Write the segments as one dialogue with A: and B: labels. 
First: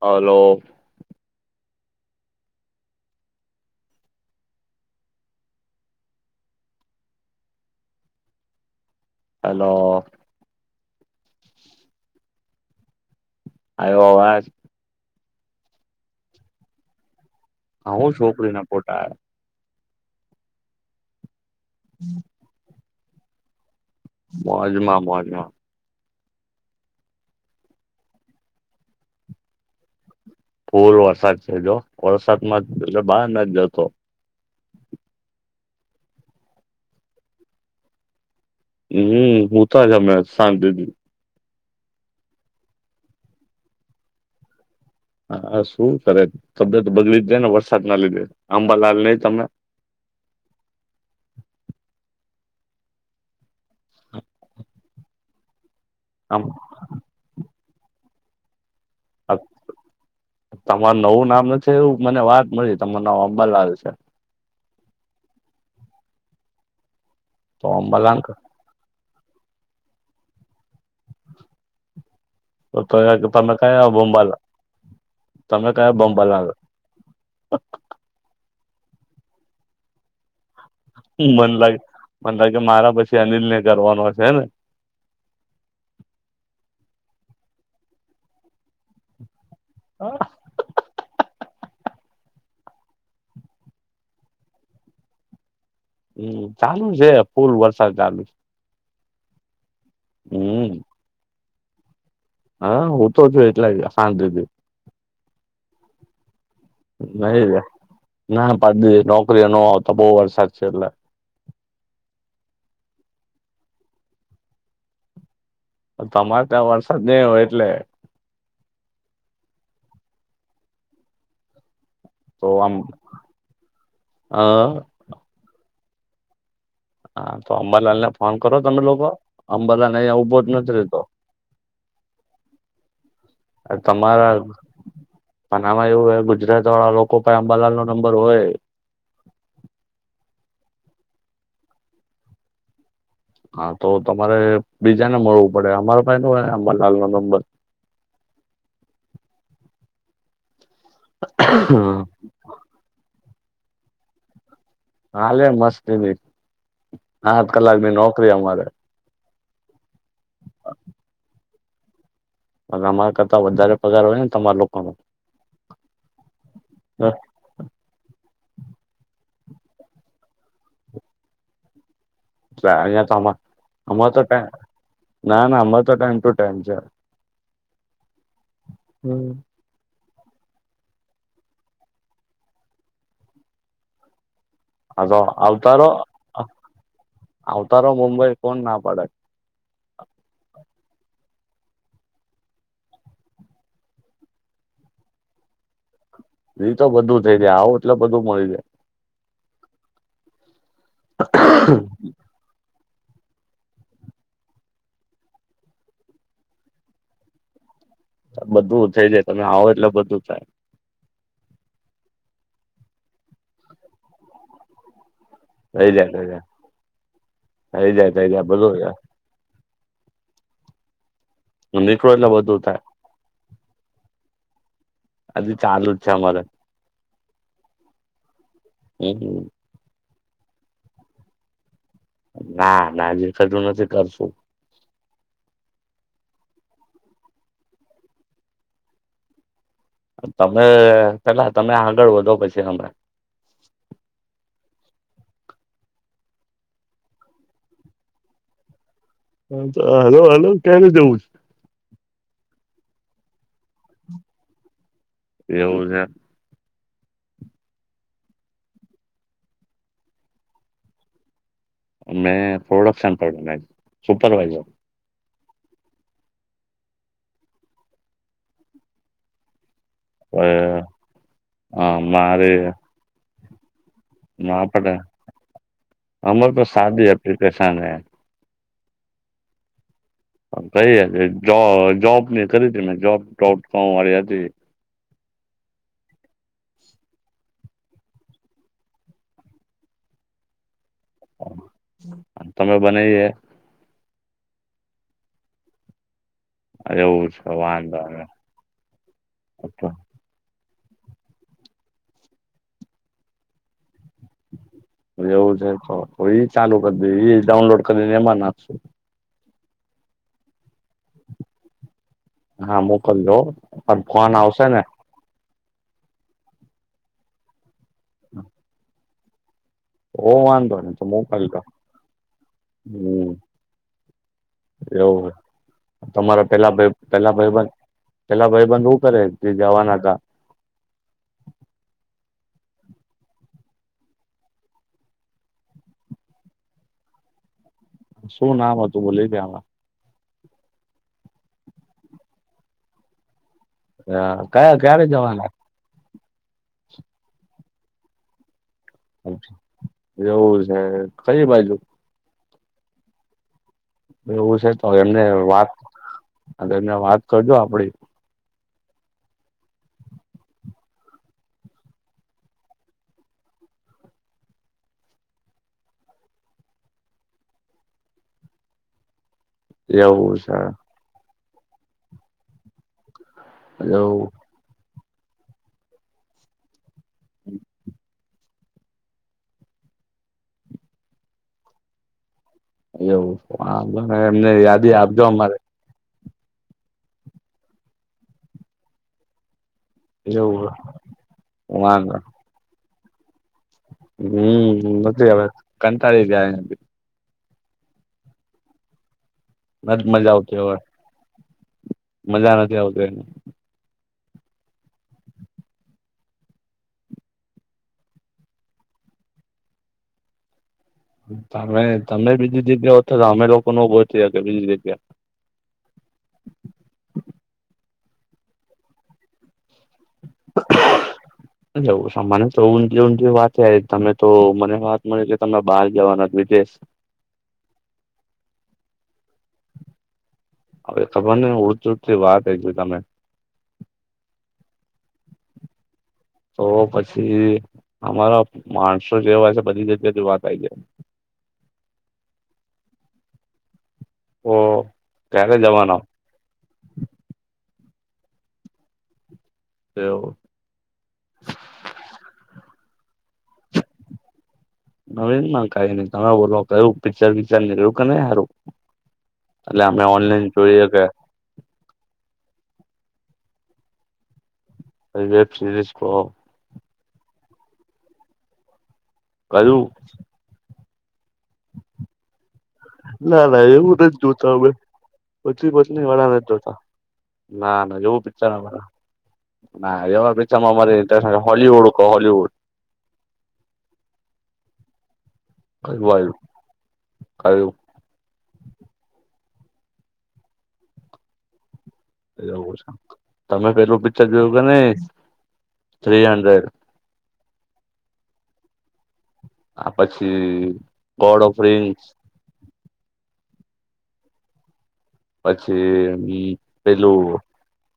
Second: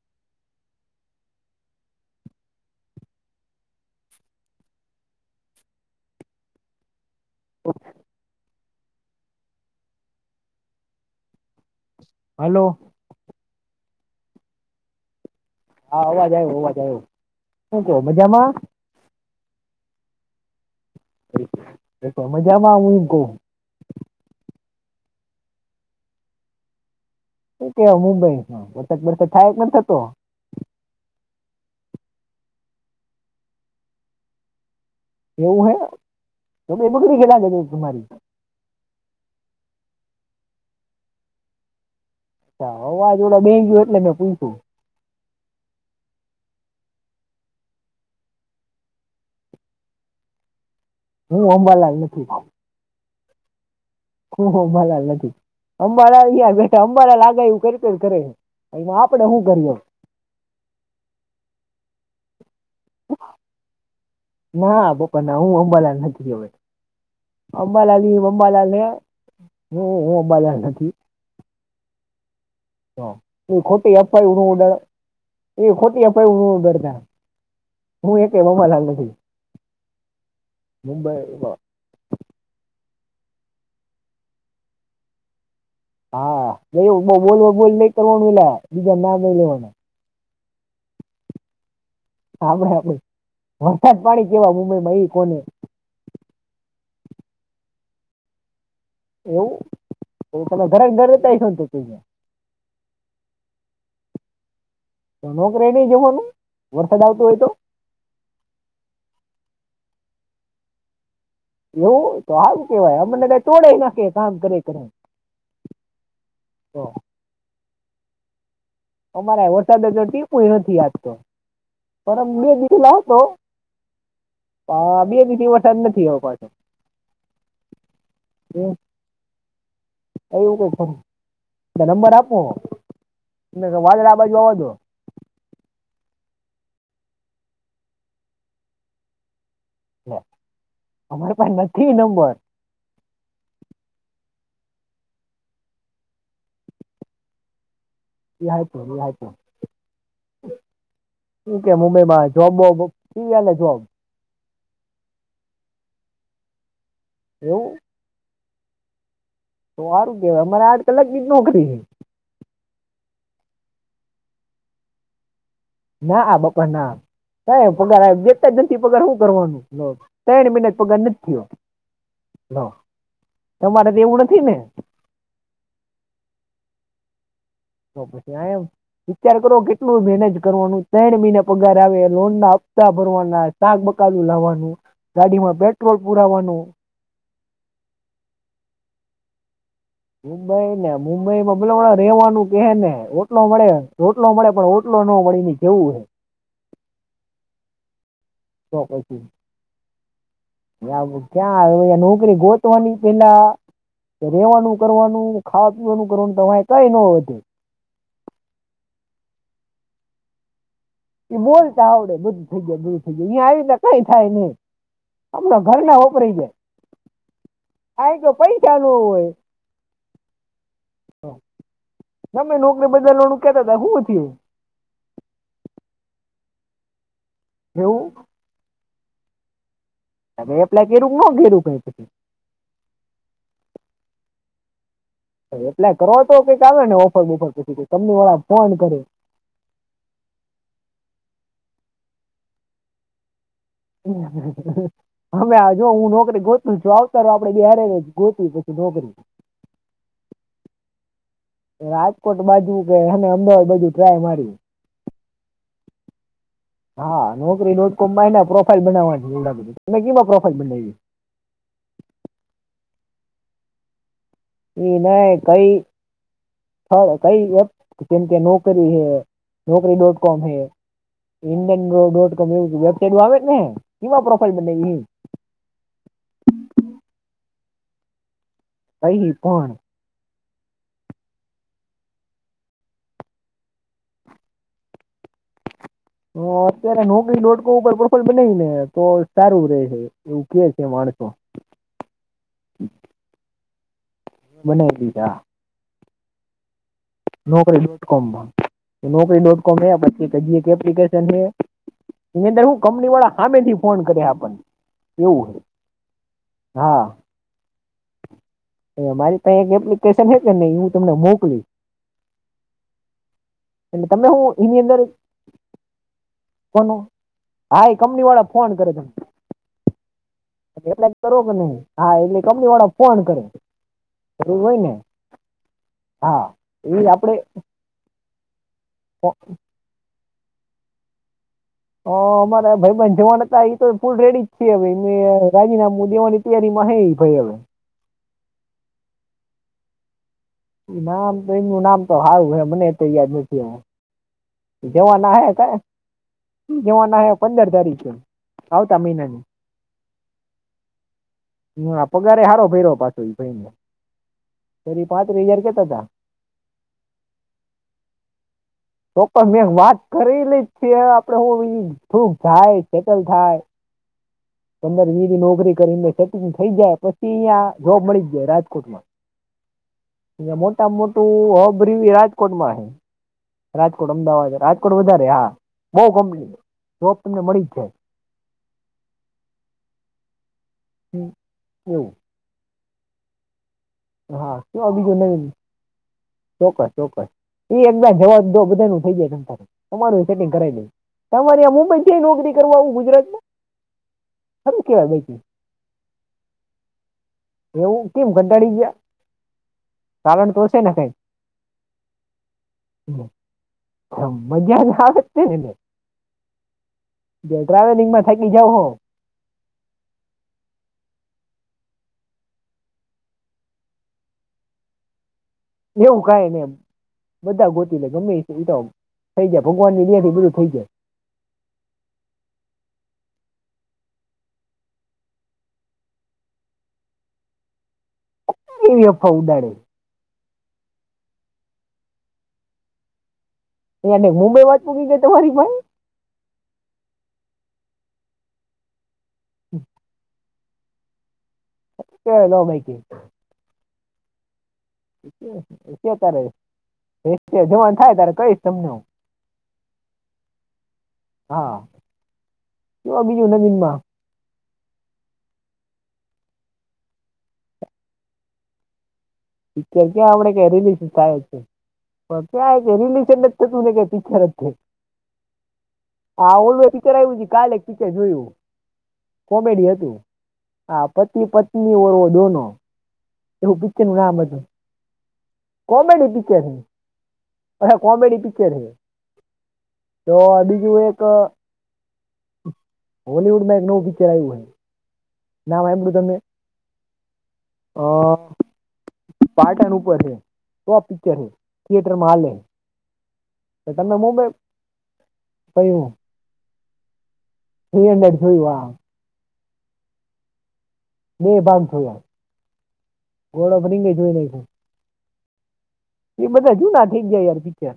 A: Hello.
B: [unintelligible]
A: Hello.
B: Hello.
A: આવ્યો આવાજ
B: હા અવાજ આવ્યો અવાજ આવ્યો. શું કેવો
A: આહું છોકરી
B: મજામાં
A: ના ફોટા
B: એ તમે કેમ આમ મૂકો
A: મોજમાં મોજમાં
B: કેવા મુંબઈમાં વરસાદ બરસાદ થાય કે ન થતો?
A: ફૂલ વરસાદ છે જો વરસાદ માં એટલે બહાર નથ જતો.
B: એવું હે તો બે બકરી [unintelligible] તમારી
A: હમમ હું તો જમં શાંતિ થી
B: અવાજ ઓડે બે ગયો, એટલે મેં પૂછ્યું.
A: હા, શું કરે? તબિયત બગડી દે ને વરસાદ ના લીધે, આંબા લાલ નઈ તમે.
B: હું અંબાલાલ નથી. હહ મ નથી અં
A: આમ
B: ાર બેા અં લાગે એવું કર કરે [unintelligible] આપડે હું કરીયો.
A: તમારી નવું નામ નથી, એવું મને વાત મળી, તમારું નામ અંબાલાલ છે.
B: ના, પપા ના, હું અંબાલાલ નથી, અંબાલાલ અંબાલાલ. હ, હ, બોલ્યા નથી.
A: તો
B: હ
A: તમે કયા
B: ખોટી
A: બંબાલા
B: અાઈું ઓડ [unintelligible]
A: તમે
B: એ
A: કયા
B: ખોટીપાય હ
A: બંબાલાલ
B: દરદ હું એ ક મમાલાાલ નથી [unintelligible] મુંબઈ
A: મને લાગે, મને લાગે, મારા પછી અનિલ ને, કરવાનો હશે હે ને.
B: હા, બોલ, બોલ નઈ કરવાનું, એલા બીજા ના નઈ લેવાના.
A: હા.
B: [unintelligible] ભાઈ, આભાઈ વરસાદ પાણી કેવા મુંબઈમાં એ કોને.
A: હમ, ચાલુ છે, ફૂલ વરસાદ ચાલુ છે.
B: એવું
A: હમ
B: ઘરે દરતા.
A: હા, હું તો છું, એટલા ખા દીધી.
B: ત નક રહેને જેમનું [unintelligible]
A: નહી ના, પ નોકરીઓ ન તો બહુ વરસાદ છે એટલે.
B: એવું તો, આવારું કેવાય, અમને તોડે નાખે કામ કરે.
A: તમારે ત્યાં
B: તો
A: વરસાદ નહી હોય, એટલે.
B: અમારે વરસાદે તો ટીપ નથી આતો. પરમ
A: તો
B: બે
A: આમ
B: દીધ લ હતો,
A: હ
B: બે દીધ વન નથી આવ પાછ. [unintelligible]
A: હા, તો અંબરલાલ ને ફોન કરો તમે લોકો? અંબાલાલ. ઉભો જ
B: એવું કઈ
A: નથી
B: ખરું
A: રતો.
B: નંબર આપો ને વાદળા આ
A: તમારા.
B: બાજુ આવવા દો
A: પણ આમાં એવું હોય, ગુજરાત વાળા લોકો પણ આબલાલ નો નંબર હોય.
B: અમારે પાસે નથી નંબર.
A: હા, તો તમારે બીજાને મળવું પડે, અમારો પાઈ ન હોય, હાલ નો નંબર.
B: પપ શ કે મુંબઈમાં જોમ [unintelligible] થી ગાલે જવા.
A: હાલે, મસ્ત બી સાત
B: એવું
A: કલાક ભી નોકરી અમારે.
B: તો સારું કેવાય, અમારે આઠ કલાક ની જ નોકરી છે.
A: અમારા કરતાં વધારે પગાર હોય ને, તમારા લોકોનો.
B: ના, આ પણ ના. ક પગાર ગેતા જનથી પગાર શું કરવાનું, ત્રણ મહિના પગાર નથી થયો. લો
A: અં તો
B: તમારે
A: અ
B: એવું
A: તો ટ
B: નથી ને
A: ના ના અર તો ટાઈમ ટુ ટાઈમ છે [unintelligible]
B: તો પછી આ એમ
A: હમ.
B: વિચાર કરો કે. કેટલું મેનેજ કરવાનું, ત્રણ મહિના પગાર આવે લો, ના હપ્તા ભરવાના શાક બકાલુ લાવવાનું.
A: હા તો
B: ગાડીમાં
A: આવતારો
B: પેટ્રોલ પુરાવાનું.
A: આવતારો મુંબઈ કોણ ના પડે.
B: મુંબઈ ને, મુંબઈ માં બસ રહેવાનું કે ને, ઓટલો મળે, ઓટલો મળે પણ. કેટલો નો મળી ને, કેવું હે.
A: એ તો બધું થઈ જાય આવું, એટલે બધું મળી જાય.
B: [unintelligible] [unintelligible] ક્યાં નોકરી ગોત વાની પેલા રેવાનું કરવાનું ખાવા પીવાનું કરવાનું તમારે કઈ ન વધે
A: બધું થઈ જાય તમે આવો એટલે બધું થાય
B: ઈ બોલતા આવડે બધુ થઈ જાય બુધ થઈ જાય આવીને કઈ થાય ની હમણા ઘર ના વપરી જાય
A: થઈ જાય
B: આ તો
A: થઈ જાય બધું
B: પૈસા ન હોય
A: નીકળો એટલે
B: તમે
A: બધું થાય
B: નોકરી બદાવાનું કેતા હતા હું થયું
A: આજે ચાલુ જ છે અમારે
B: એવું
A: હમ
B: આપે એપ્લાય કયરુ [unintelligible]
A: ના ના જે થતું નથી કરશું
B: એપ્લાય કરવા તો કઈક આવે ને ઓફર બોફર પછી તમને વાળા ફોન કરે
A: તમે પેલા તમે આગળ વધો પછી અમે
B: [inaudible] અમે આ જો હું નોકરી ગોત છું આવતાર આપડે જ્યારેને ગોતી પછી નોકરી
A: હા હલો હલો ક્યા નું જવું છે
B: રાજકોટ બાજુ કે અને અમદાવાદ બાજુ ટ્રાય મારી
A: એવું છે
B: હા નોકરી ડોટ કોમમાં એને પ્રોફાઈલ બનાવાની તમે કેમાં પ્રોફાઈલ બનાયવી
A: અમે થોડા [unintelligible] સુપરવાઈઝર
B: ઈ ને કઈ હા કઈ એપ કેમ કે નોકરી હે નોકરી ડોટ [unintelligible] વેબસાઇટ આવે ને કેમાં પ્રોફાઇલ
A: ના પડે
B: બનાવી
A: અમર તો સાદી એપ્લિકેશન હે
B: કહી કોણ
A: કહી હતી જો જોબ ની કરી હતી મેં જોબ ડોટ કોમ વાળી હતી
B: હ અત્યારે નોકરી ડોટકો ઉપર પ્રફોલ બનાઈને તો સારું રે છે એવું કે છે માણસો
A: તમે બનાઈએ
B: મને [unintelligible]
A: અરે ઓ
B: નોકરી ડોટ કોમમાં નોકરી ડોટ કોમ એ આપે એક હજી એપ્લિકેશન હે એની અંદર હું કંપની વાળા હામેથી ફોન કરે આપણને
A: એવું છે તો એ ચાલુ કરી
B: હા
A: દે એ ડાઉનલોડ કરીને એમાં નાખશું
B: મારી પાહે એક એપ્લિકેશન હે કે નઇ હું તમને મોકલુ
A: હા મોકલજો પણ
B: એટલે તમે
A: ફોન
B: હું
A: આવશે ને
B: કોનું હા એ કંપની વાળા ફોન કરે તમને
A: તો વાંધો નહી તો
B: એટલે કરો કે
A: મોકલજો
B: નહી હા એટલે કંપની વાળા ફોન
A: હમ
B: કરે જરૂર હોય ને
A: એવું છે.
B: હા
A: તમારા
B: એવી જ આપડે
A: પેલા ભાઈ બંધ હું કરે જે જવાના હતા
B: હ અમારા ભાઈબન જવાના હતા એ તો ફૂલ રેડી જ છે રાજીનામું દેવાની તૈયારીમાં એ ભાઈ હવે
A: શું નામ હતું ભૂલી ગયા માં
B: નામ તો એમનું નામ તો હારું હે મને તો યાદ નથી આવે
A: હ કયા
B: જવાના હ ક જવાના હ પંદર તારીખ આવતા મહિના
A: એવું છે કઈ બાજુ
B: હા પગારે હારો ભય્યો પાછો એ ભાઈ ને
A: એવું છે તો એમને વાત
B: હતા
A: એમને વાત કરજો આપડી
B: તો પણ મેં વાત કરી લ જ છે આપડે હ થૂક થાય સેટલ થાય પંદર વી ની નોકરી કરીને સેટલ થઈ જાય પછી અહીંયા જોબ મળી જ જાય
A: એવું છે
B: રાજકોટમાં મોટા માં મોટું અબરીવી રાજકોટમાં છે રાજકોટ
A: એવું
B: અમદાવાદ રાજકોટ વધારે હા બઉ કંપની જોબ તમને મળી જ છે [unintelligible]
A: એવું હ એમને
B: હા
A: યાદી
B: શું બીજું
A: આપજો
B: નવીન
A: અમારે
B: ચોક્કસ ચોક્કસ એકદ જવાદો બધા નું થઈ જાય ત તમારું સેટિંગ
A: એવું
B: કરાવી તમારે મુંબઈ જય
A: વાંધો
B: નોકરી કરવા આવું ગુજરાત ને
A: હમ્મ નથી હવે કંટાળી જાય
B: એવું કેમ કંટાળી ગયા
A: નથ મજા
B: કારણ
A: આવતી
B: તો
A: હવે
B: છે ને
A: મજા નથી આવતું એને
B: હ મજા ના આવત [unintelligible] જો ટ્રાવેલિંગ માં થાકી જાવ હો
A: તમે તમે બીજી જગ્યા હો તો તો અમે લોકો ન ઉભો થ કે બીજી જગ્યા
B: એવું કઈ ને એમ બધા ગોતી લે ગમે એ તો થઈ જાય ભગવાનની દયા થી બધું થઈ જાય
A: એવું સામાને તો ઊંધિયું ઊંધિયું વાત તમે તો મને વાત મળી કે તમે બહાર જવાના વિદેશ
B: એવી અફા ઉદાડે
A: હવે ખબર નહીં ઊડતી-ઊડતી વાત આવી તમે
B: એ મુંબઈ વાત પૂકી ગઈ તમારી ભાઈ
A: તો પછી અમારા માણસો જેવા છે બધી જગ્યાથી વાત આવી જાય
B: [unintelligible]
A: હમ્મ
B: [unintelligible] તમને હું
A: એવું
B: હા કે બીજું નવીન માં
A: નવીનમાં કઈ નઈ તમે બોલો કયું પિક્ચર-વિક્ચર નીકળ્યું કે નહીં હારું? એટલે અમે
B: પિક્ચર ક્યાં
A: ઓનલાઈન
B: આપડે ક
A: જોઈએ
B: રિલીઝ
A: કે
B: થાય છે ક્યા કે રિલેશન જ તો તુંને ક પિક્ચર જ છે
A: વેબ સિરીઝ કહો
B: હા ઓવેર પિક્ચર આવ્યું છે કાલે એક પિક્ચર જોયું
A: કયું
B: કોમેડી હતું હા પત્ની પત્ની ઓર વો દોનો એવું પિક્ચર નું નામ
A: તો પછ
B: હતું
A: પતલી પતલી
B: કોમેડી
A: વાળાતો
B: પિક્ચર છે
A: ના
B: અચ્છા
A: ના એવું
B: કોમેડી પિક્ચર છે
A: [unintelligible] ના
B: તો
A: એવા પિકચર માં મારે ઇંટ્રેસ્ટ નથી હલીવુડ કો હાલિવુડ
B: હોલિવુડ માં એક નવું પિક્ચર આવ્યું હત
A: કયું
B: [unintelligible] અ
A: આયુ
B: પાર્ટ [unintelligible] પિકચર છે થિયેટરમાં હાલે
A: એવુ છે તમે
B: છે. તો
A: પેલું
B: તમે
A: પિક્ચર
B: મુંબઈ
A: જોયું કે નઈ
B: કહ્યું
A: થ્રી હંડ્રેડ?
B: થ્રી હંડ્રેડ ભઈ વા.
A: આ પછી. ગોડ
B: બે
A: ઓફ
B: બાઉન્સ
A: રિંગ્સ
B: થયા ગોળો બની ને જોઈ લે હું.
A: પછી ઈ
B: જૂના
A: પેલું
B: થઈ ગયા યાર પિક્ચર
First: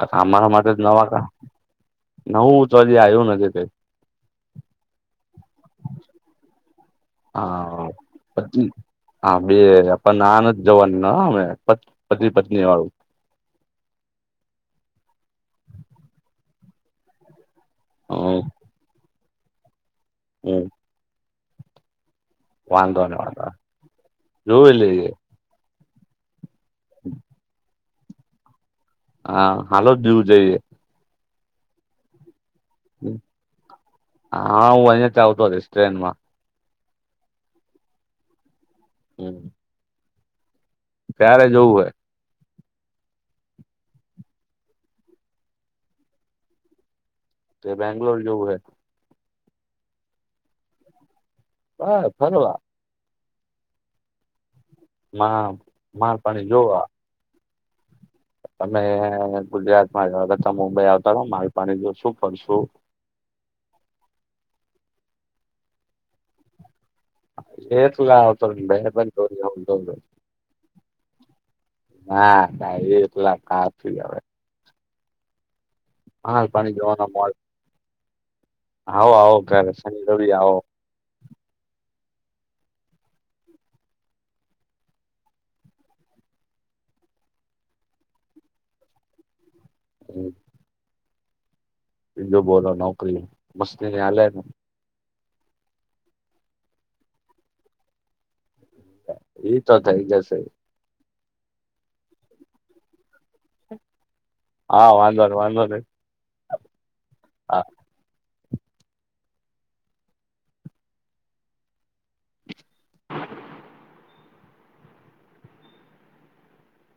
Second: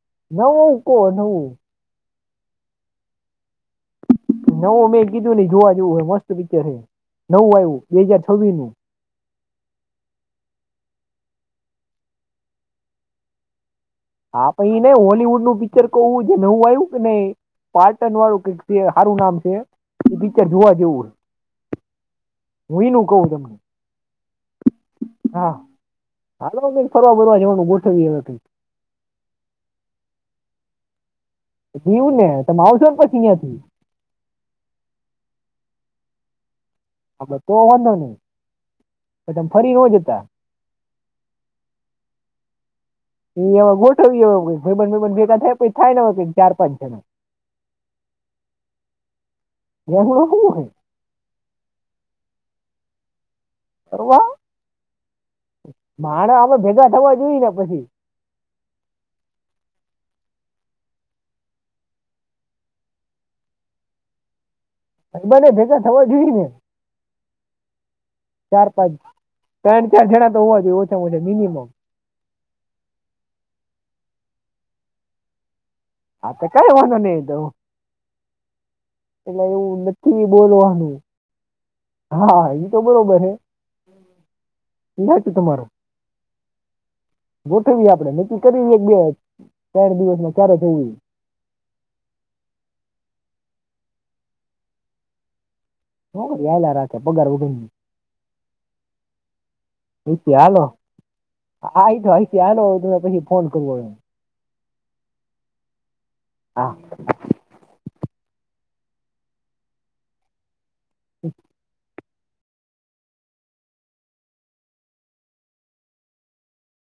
A: અચ્છા અમારા માટે જ
B: નવું કહો
A: નવા હતા.
B: નવું
A: નવું તો હજી આયુ નથી તે.
B: નવું મેં કીધું ની જોવા જેવું હે મસ્ત પિક્ચર છે નવું આવ્યું
A: હા
B: બે હાજર છવ્વીસ
A: પત્ની
B: નું.
A: હા બે આપણ ના નથી જવાની નો હવે પ પતિ પત્ની વાળું.
B: હા પઈ ને હોલલીવુડ નું પિક્ચર કવું છે નવું આવ્યું કે નહિ. પારટન
A: હમ
B: વાળું કઈક કે હારું નામ છે એ પિક્ચર
A: હમ
B: જોવા જેવું હે. હું ઈ ને
A: વાંધો
B: કવું
A: વાંધો
B: નો
A: જોઈ લઈએ
B: હા. આટલું બધું ફરવા બરવા જવાનું ગોઠવી નથી.
A: હા હાલો જ દ્વિવ જોઈએ.
B: દ્વિવ ને તમે આવજો પછી ઈયા થી.
A: હા હું અહિયાં તી આવતો રહીશ ટ્રેન માં.
B: આપણો તો વાંધો નહી પછી તમે ફરી ન જતા.
A: કયારે જવું હે.
B: એ એમાં ગોઠવવી એવું ભાઈબંધ ભાઈબંધ ભેગા થાય થાયને હો ચાર પાંચ જણા
A: તે બેંગ્લોર જેવું હે.
B: બેંગ્લોર હું હે.
A: બાર ફરવા.
B: ફરવા
A: માલ
B: માણ
A: પાણી
B: અમે
A: જોવા
B: ભેગા થવા જોઈ ને પછી
A: તમે ગુજરાત માં જ કરતા મુંબઈ આવતા રો મારી પાણી જો શું ફરશું.
B: અલબ ને ભેગા થવા જોઈને.
A: એ તલા [inaudible]
B: ચાર પાંચ ત્રણ ચાર જણા તો હોવા જોઈએ ઓછામાં ઓછા મિનિમમ.
A: ના કાઈ ની એટલા કાથી હવે.
B: આ તો કઈ
A: માલપાણી
B: વાંધો
A: જવાનો
B: ની એ
A: મોજ
B: તો.
A: આવો આવો
B: એટલે
A: ઘરે
B: એવું
A: શનિ રવિ
B: નથી
A: આવો
B: બોલવાનું હા ઈ તો બરોબર હે યા તો તમારો. ગોઠવીએ આપડે નક્કી કરી એક બે વાય ચાર દિવસમાં ચારે થઈ.
A: જો બોલો નોકરી મસ્તીની આલે ને.
B: હો હાલયા રાખે પગાર વગરની.
A: ઈ તો થઈ
B: રીતે
A: જશે
B: હાલો. આ આ તો આઈ તો આલો તો થોડીક પછી ફોન કરવો હોય એમ.
A: હા વાંધો નહિ વાંધો નહિ
B: હા
A: હા.
B: હમ.